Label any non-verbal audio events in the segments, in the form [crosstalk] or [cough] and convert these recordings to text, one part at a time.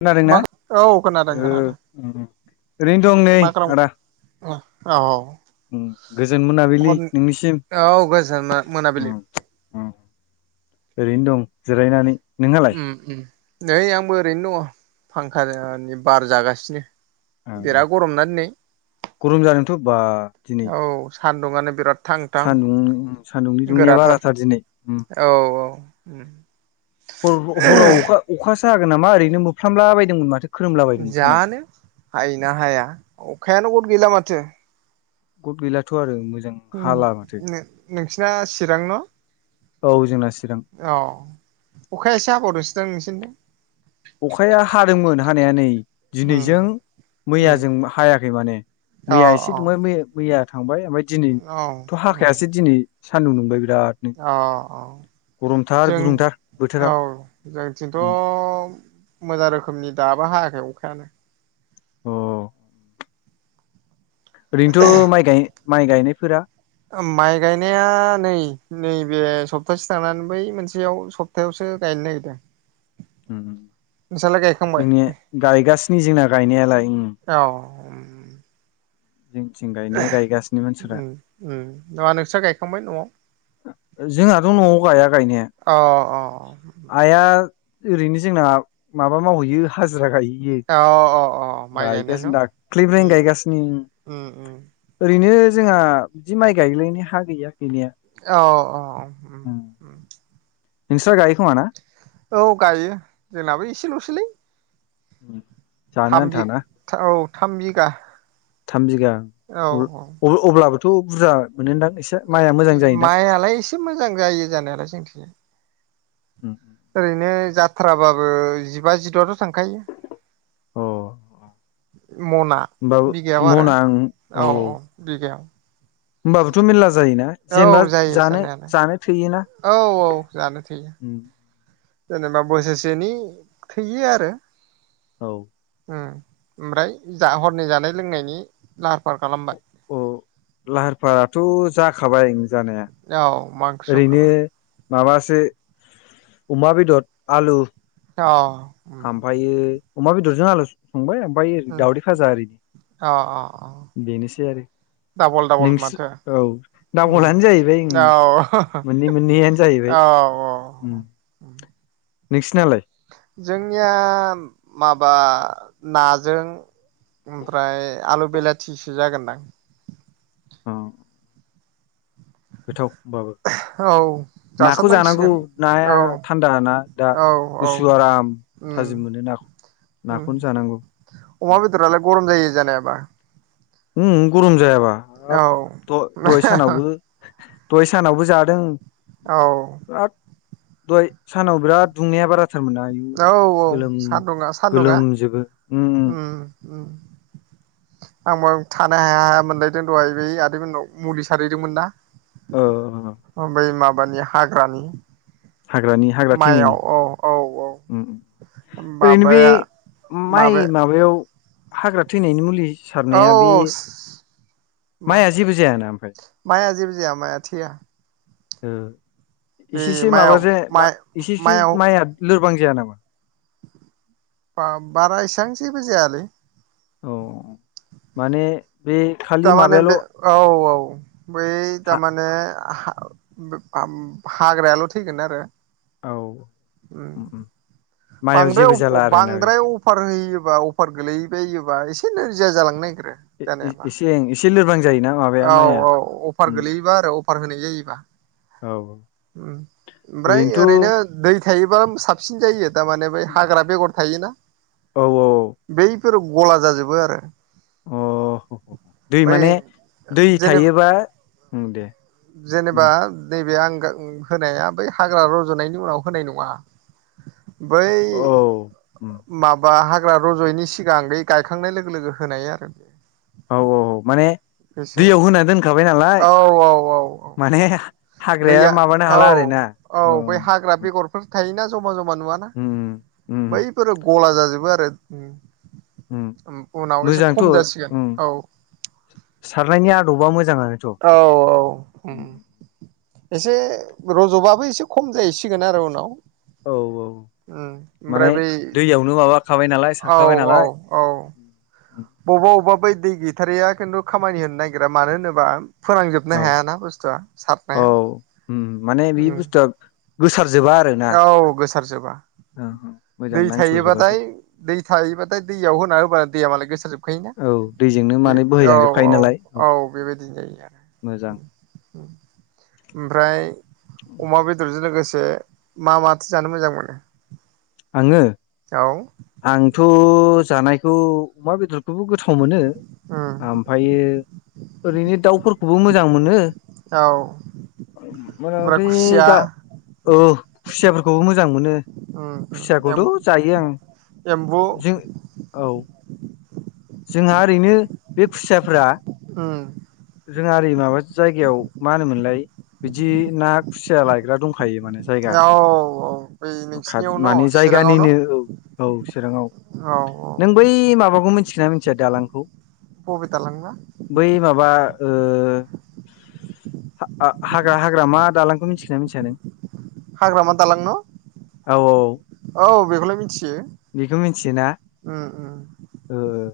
खोनादोंना मा औ खोनादों ओ खोनादों ओरैनो दं नै आदा अ औ उम गोजोन औ मोनाबिलि नोंनिसिम औ गोजोन मोनाबिलि [inaudible] ओरैनो दं जिरायनानै नोंहालाय उ उ नै आंबो ओरैनो दङ फांखानि बार जागासिनो उ बिराद गरम ना दिनै उ गरम जादोंथ बा दिनै औ सान्दुंआनो बिराद थां थां सान्दुं सान्दुंनि दुंनाया गोराथार बाराथार दिनै औ औ ह हराव अखा अखासो हागोन नामा ओरैनो मोफ्र्लामला बायदोंमोन माथो खोरोमला बायदोंमोन सानाव जानो हायो ना हाया अखायानो गथ गैला माथो गथ गैलाथ' आरो मोजां हाला माथो बिसिना चिरां न औ जोंना सि औ अखाया एसे हाबावदोसो दां नोंसिनिथिं अखाया हादोंमोन हानाया नै उम दिनैजों मैया उम जों हायाखै माने अ मैया एसे अ दुंबाय मैया थांबाय ओमफ्राय दिनै औ थ' उम हाखायासै दिनै सान्दुं दुंबाय बिरादनो अ अ गरमथार जों गुदुंथार बोथोरा औ उम जोंनिथिंथ' मोजां रोखोमनि दाबो हायाखै अखायानो अ ओरैनोथ' माइ गाय माइ गायनायफोरा माइ गायनाया नै-नैबे सप्तासे थांनानै बै मोनसेयाव सप्थायायावसो गायनो नागिरदों उ नोंस्रालाय गायखांबाय जोंनिया गायगासिनो जोंना गायनायालाय औ जोंथिं गायनाया गायगासिनो मानसिफ्रा उ ओं नोंस्रा गायखांबाय न'आव जोंहाथ' न'आव गाया गायनाया अ अ आइया ओरैनो जोंना माबा मावहैयो हाजिरा गायो अ अ अ माइ गायनाय न गायगासिनो दाख्लैनिफय उम गायगासिनो उम उम ओरैनो जोंहा बिदि माइ गायलायनाय हा गैया गैनाया औ औ उम नोंस्रा गायो खौमा ना औ गायो जोंनाबो इसेल'सैलै [inaudible] थाम आन्था बि ना औ थाम बिगा थाम बिगा औ औ अब्लाबोथ' बुरजा मोनोदां एसे माइआ मोजां जायोदां अ माइआलाय एसे मोजां जायो जानायालाय जोंथिजाय उ ओरैनो जाथ्राबाबो जिबा जिद'आथ' थांखायो अ मना होनोमबो बिगायाव आरो मना आं औ औ होमबाबोथ' मेर्ला जायोना औ जेनेबा जायो जानो जानायालाय जानो थैयोना औ औ जानो थोयो जेनेबा बोसोरसेनि थोयो आरो औ उम ओमफ्राय जा हरनि जानाय लोंनायनि लाहार फाहार खालामबाय? औ लाहार फाहाराथ' जाखाबाय जानाया औ मा ओंख्रि ओरैनो संखोबा माबासो अमा बेदर आलु अ। ओमफ्रायो अमा बेदरजों आलु संबाय। ओमफ्राय ओरै उम दावदै फाजा अ अ ओरैनो बेनोसै आरो। डाबल डाबल नोंस माथो औ उम दाबलानो जाहैबाय औ मोननै मोननैआनो औ जाहैबाय। उम। [inaudible] नोंसिनालाय? जोंनिया माबा नाजों ओमफ्राय आलु बिलाथिसो जागोनदां। औ। गोथाव होनबाबो। औ नाखौ जानांगौ जासाबनांसिगोन नाया औ थान्दाना दा औ औ गुसु आराम। उम थाजिम मोनो नाखौ। उम नाखौनो जानांगौ अमा बेदेरालाय गरम जायो जानायाबा। उम गरम जायाबा हाब औ द-दहाय सानावबो दहाय सानावबो जादों। औ। बिराद दहाय सानाव बिराद दुंनाया बारा। औ औ सादुङा सादुङा। गोलोमजोबो उम आंबो थानो हाया हाया मोनलायदों दहाय बै आदै मोनाव मुलि सारहैदोंमोन ना। ओ ओमफ्राय माबानि हाग्रानि हाग्रानि हाग्रा माइयाव थैनायनि औ औ औ उम। ओरैनो बे माबाया माइ माबाया माबायाव हाग्रा थैनायनि मुलि औ सारनाया बे स मा माइआ जेबो जायाना ओमफ्राय माइआ जेबो जाया माया थैया। ओ बे इसेसो माबा माइआव जाया माइ इसेसो माइया लोरबां जाया नामा? बा-बारा इसेबां जेबो जायालै। औ माने बे खालि थारमाने माबायाल' बे औ औ बै हा थारमाने हा हाग्रायाल' थैगोन आरो। औ उम उम माइआव बांद्राय जेबो अ जाला आरोना बे बांद्राय अफार होयो बा अफार गोलैबायोबा एसे नोरजिया जालांनो नाय इसे इसेे लोरबां जायोना माबाया औ माइआ औ अफार उम गोलैयोबा आरो अफार होनाय जायोबा। औ ओमफ्राय ओरैनो ओरैनोथ' दै थायोबा साबसिन जायो थारमाने बे हाग्रा बेगर थायोना। औ औ। फोर गला जाजोबो आरो। अ दै बै माने दै जेने थायोबा उम दे। जेनेबा बुं नैबे आं गा होनाया बै हाग्रा रज'नायनि उनाव होनाय नङा। बै औ उम माबा हा हाग्रा रजयैनि सिगां गायखांनाय लोगो लोगो होनाय आरो। औ औ औ माने बेसो दैयाव होनानै दोनखाबाय नालाय औ औ औ औ माने हाग्राया दैया माबानो औ हाला आरो। औ बै हाग्रा बेगरफोर थायोना। जमा जमा नुवाना उम बैफोरो गला जाजोबो आरो उम। उनाव एसे मोजांथ' खम जासिगोन उम औ। सारनायनि आदबा मोज औ औ उम। एसे रज'बाबो एसे खम जाहैसिगोन आरो उनाव। औ औ। माने ओमफ्राय बै दैयावनो माबाखाबाय नालाय औ सारखाबाय औ नालाय। औ बबेबा बबेबा बै दै गैथारैा खिन्थु खामानि होनो नागिरा मानो होनोबा फोनांजोबनो औ हायाना बुस्थुआ औ सारनाया। उम माने बे उम बुस्थुआ गोसारजोबा आरोना। औ गोसारजोबा औ मोजां दै नांसरजोबासो थायोबाथाय दै थायोबाथाय दैयाव होना होबानो दैया मालाय गोसार जोब खायोना औ दैजोंनो माने औ बोहैलांजोबखायो औ नालाय औ बेबायदिनो जायो आरो। मोजां ओमफ्राय अमा बेदरजों लोगोस से मा माथो जानो मोजां मोनो? आङो? औ आंथ' जानायखौ अमा बेदर खौबो गोथाव मोनो उम ओमफायो ओरैनो दाउफोरखौबो मोजां मोनो। औ ओमफ्राय मथामथि खुसिया गा ओह खुसियाफोरखौबो मोजां मोनो उम उम एम खुसियाखौथ' जायो आं। एम्बु जों औ। जोंहा ओरैनो बे खुसियाफ्रा उम। जों आरो माबा जायगायाव मा होनोमोनलाय बिदि ना खुसिया लायग्रा दंख खायो माने जायगा औ औ बै खाथ नोंसिनियाव न' मानि चिराङाव न' जायगानिनो औ औ चिराङाव। औ औ नों बै माबाखौ मिथिगोना मिथिया दालांखौ। बबे दालां बा? ओह हाग्रा हाग्रा मा दालांखौ मिथिखोना मिथिया नों? हाग्रामा दालां न औ बेखौलाय मिथियो। बेखौमि उम उम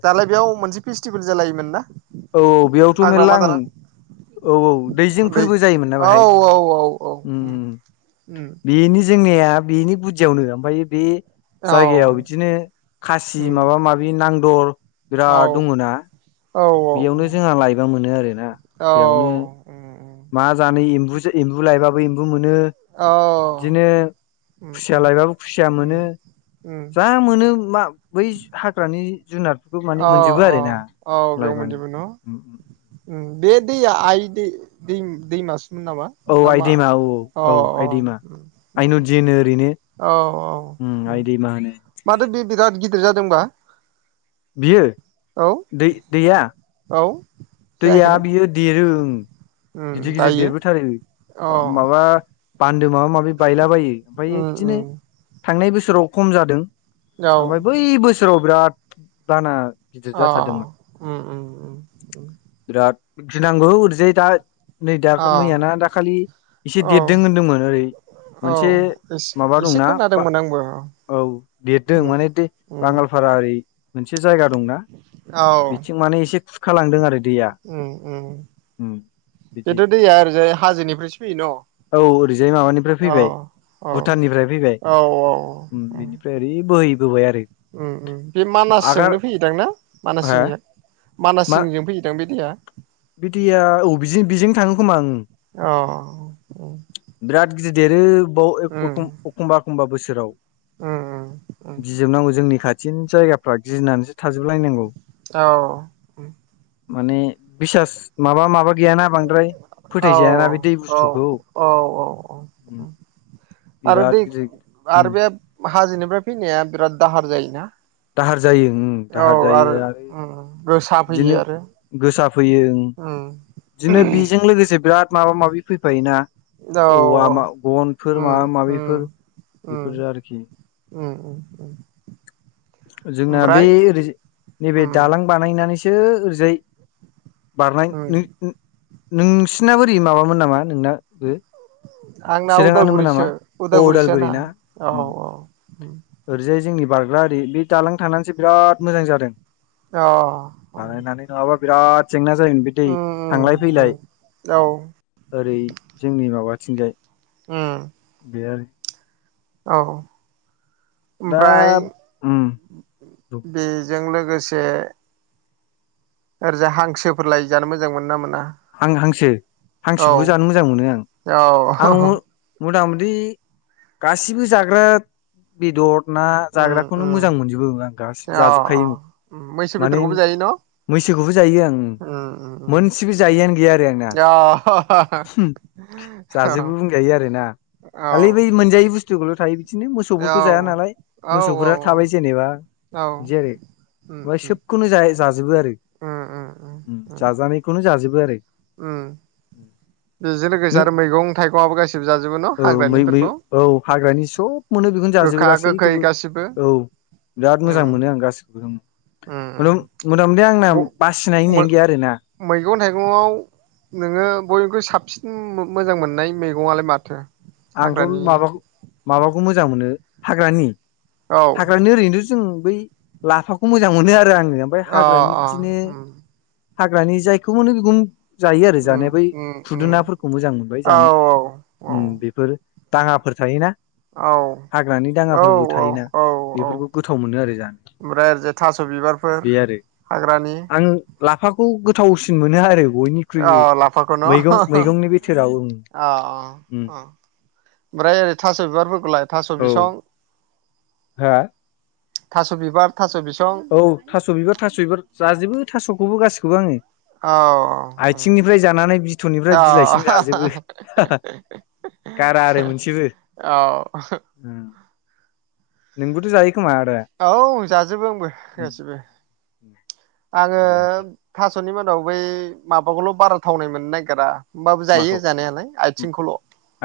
दालाय बेयाव मोनसे फेस्टिभेल जालायोमोन ना? औ बेयावथ' मेर्ला हाग्रामा आं दालां औ औ दै दैजिंफोरबो जायोमोन ना औ बेहाय। औ औ औ उम उम उम बेनि जोंनेया बेनि बुदियावनो ओमफ्राय बे औ जायगायाव बिदिनो खासि उम माबा माबि नांदर औ बिराद दङ ना औ औ बेयावनो जोंहा लायबा मोनो आरोना औ बेयावनो उम मा जानो एम्बु एम्बु लायबाबो एम्बु मोन शो औ बिदिनो उम खुसिया उम लायबाबो खुसिया उम मोनो। उम जा मोनो मा बै हाग्रानि जुनारफोरखौ माने अ मोनजोबो अ आरोना औ बेयाव लायबानो मोनजोबो ओ। बे दैया आइ दै दै दैमास नामा औ आइ नामा दैमा औ अ औ अ आइ दैमा आइ नदि होनो ओरैनो औ उम औ आइ दैमा होनो माथो बे बिराद गिदिर जादोंबा बियो औ दै दैया? औ दैया जायाखैना बियो देरो उम। उम गिदिर गिदिर दायो अ देरबोथारो माबा बान्दो माबा माबि बायलाबायो ओमफायो उम बिदिनो उम थांनाय बोसोराव खम जादों। औ ओमफ्राय बै बोसोराव बिराद बाना गिदिर अ जाथारदोंमोन उम उम उम । बिराद गिनांगौ ओरैजाय दा नै दा अ मैयाना दाखालि एसे औ देरदों होनदोंमोन ओरै औ मोनसे माबा ए-एसे दंना खोनादोंमोन आंबो। औ देरदों उम माने दे उम बांगालफारा ओरै मोनसे जायगा दंना। बिथिं माने एसे खुरखालांदों आरो। दैया ओम ओम। उम बिदि बेथ' दैया ओरैजाय हाजोनिफ्रायसो फैयो न? औ ओरैजाय माबानिफ्राय औ। फैबाय औ भुटाननिफ्राय फैबाय औ औ उम ओ। बेनिफ्राय ओरै बोहैबोबाय आरो उम उम। बे आगार मानासजोंनो फैयोदां ना? मानास हा जिंनिया मानास जिंजों फैदोंदां बे दैया? बि दैया औ बि-बिजों थाङो खोमा ओं। अ औ। बिराद गिदिर देरो बाव अख'-एखमबा एखमबा बोसोराव। उम उम गिजोबनांगौ जोंनि खाथिनि जायगाफ्रा गिनानैसो थाजोबलायनांगौ। औ ओम। माने बिसास माबा माबा गैय ना बांद्राय औ फोथाय जाय ना बे दै औ बुस्थुखौ औ औ ओम। औ आरो बिराद दै गिदिर आरो उओम। बे हाजोनिफ्राय फैनाया बिराद दाहार जायोना? दाहार जायो उम। औ दाहार जायो आरो उम गोसा बिदिनो फैयो आरो गोसाफैयो ओं। उम बिदिनो बेजों लोगोसे बिराद माबा माबि फैफायोना औ औ औवा गनफोर माबा माबिफोर बेफोर ओम आरोखि ओम ओम ओम। जोंना बे ओरै नैबे उम दालां बानायनानै सो ओरैजाय बारनाय उम नोंसिनाबो ओरै माबामोन नामा नोंनाबो आंना चिराङानोमोन नामा उदालगुरिसो औ उदालगुरि उदालगुरिसोआंना। ना औ उम औ। ओरैजाय जोंनि बारग्रा आरि बे दालां थांनानैसो बिराद मोजां जादों। अ ओम। बानायनानै नङाबा बिराद जेंना जायोमोन बे दै थांलाय फैलाय। उम औ ओरै जोंनि माबा बिथिंजाय। ओम। बेयो औ दा ओमफ्राय बेजों लो लोगोसे ओरैजाय हांसोफोरलाय जानो मोजां मोनो ना मोना? आं हांसो औ हांसोखौबो जानो मोजां मोनो आं आं अ औ मथा मथि गासिबो जाग्रा बेदर ना उम जाग्राखौनो उम मोजां मोनजोबो आं गासिबो अ अ जाजोबखायोमोन मैसो माने बेदरखौबो जायो न'? मैसोखौबो जायो आं उम उम मोनसेबो उम जायैआनो गैया आरो आंना। अ जाजोबो बुंजायो आरोना औ खालै बै मोनजायै बुस्थुखौल' थायो बिदिनो मोसौफोरखौ जाया नालाय औ मोसौफोरा थाबाय जेनेबा। बिदि आरो उम ओमफाय उम सोबखौनो जा-जाजोबो आरो। उम उम ओम जाजानायखौनो जाजबो आरो। ओम। बेजों लोगोसे नों आरो मैगं थाइगंआबो गाससिबो जाजोबो न' औ मै मै हाग्रानिफोरखौ। औ हाग्रानि सब मोनो बेखौनो जाजोबो गोखा गोखै गासैखौबो गासिबो। औ बिराद मोजां उम मोनो आं गासिखौबो ओं। मथा उम मथा मथि आंना बासिनाय होननायानो गैया आरोना। मैगङाव नोङो बयनिख्रुइ साबसिन मोजां मोननाय मैगङालाय माथो? आंथ' हाग्रानि माबाखौ माबाखौ मोजां मोनो हाग्रानि औ हाग्रानि ओरैनोथ' जों बै लाफाखौ मोजां मोनो आरो आङो। ओमफ्राय अ हाग्रानि अ बिदिनो उम हाग्रानि जायखौ मोनो बेखौनो जायो आरो उम जानाया बै उम उम खुदुनाफोरखौ मोजां मोनबाय औ जानो औ औ उम बे दाङाफोर थायोना हाग्रानि औ दाङाफोरबो थायोना औ औ बेफोरखौ गोथाव मोनो आरो जानो ओमफ्राय जे थास' बिबारफोर बे आरो हाग्रानि आं लाफाखौ गोथावसिन मोनो आरो अ बयनिख्रुइबो लाफाखौ न मैगं अ मैगंनि बिथोराव ओं अ उम अ ओमफ्राय ओरै थास' बिबारफोरखौलाय थास' बिसं हो थास' बिबार थास' बिसं औ थास' बिबार थास' बिबार जाजोबो थास'खौबो गासिखौबो आङो औ औ आइथिंनिफ्राय जानानै बिथननिफ्राय बिलाइसिम अ जाजोबो हा हा गारा आरो मोनसेबो औ नोंबोथ' जायो खोमा आदा औ जाजोबो आंबो उम गासिबो आङो बरिया होमबालाय थास'नि मादाव बै माबाखौल' बारा थावनाय मोननो नागिरा होमबाबो जायो माखौ जानायालाय आथिंखौल'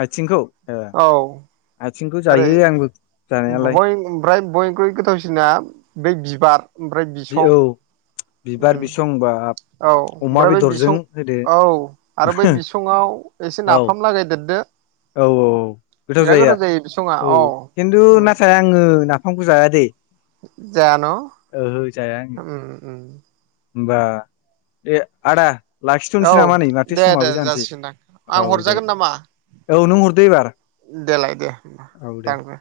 आथिंखौ ओ औ आथिंखौ ओरै जायो आंबो जानायालाय बय ओमफ्राय बयनिख्रुइ गोथावसिना बे बिबार ओमफ्राय बि औ बिसं बिबार उम बिसं बाब औ ओमफ्राय बे बिसं औ आरो बै बिसङाव एसे औ नाफाम लागायदो औ औ गोथाव जायो औ खिन्थु नाथाय आङो नाफामखौ जाया दै जाया न ओहो उम उम ओमबा दे आदा औ लाखिथ'नोसै नामा नै माथो दे दे समाबो जानोसै जासिगोनदां आं औ दे हरजागोन दे नामा? औ नों हरदो एबार देलाय दे औ दे दानग्रो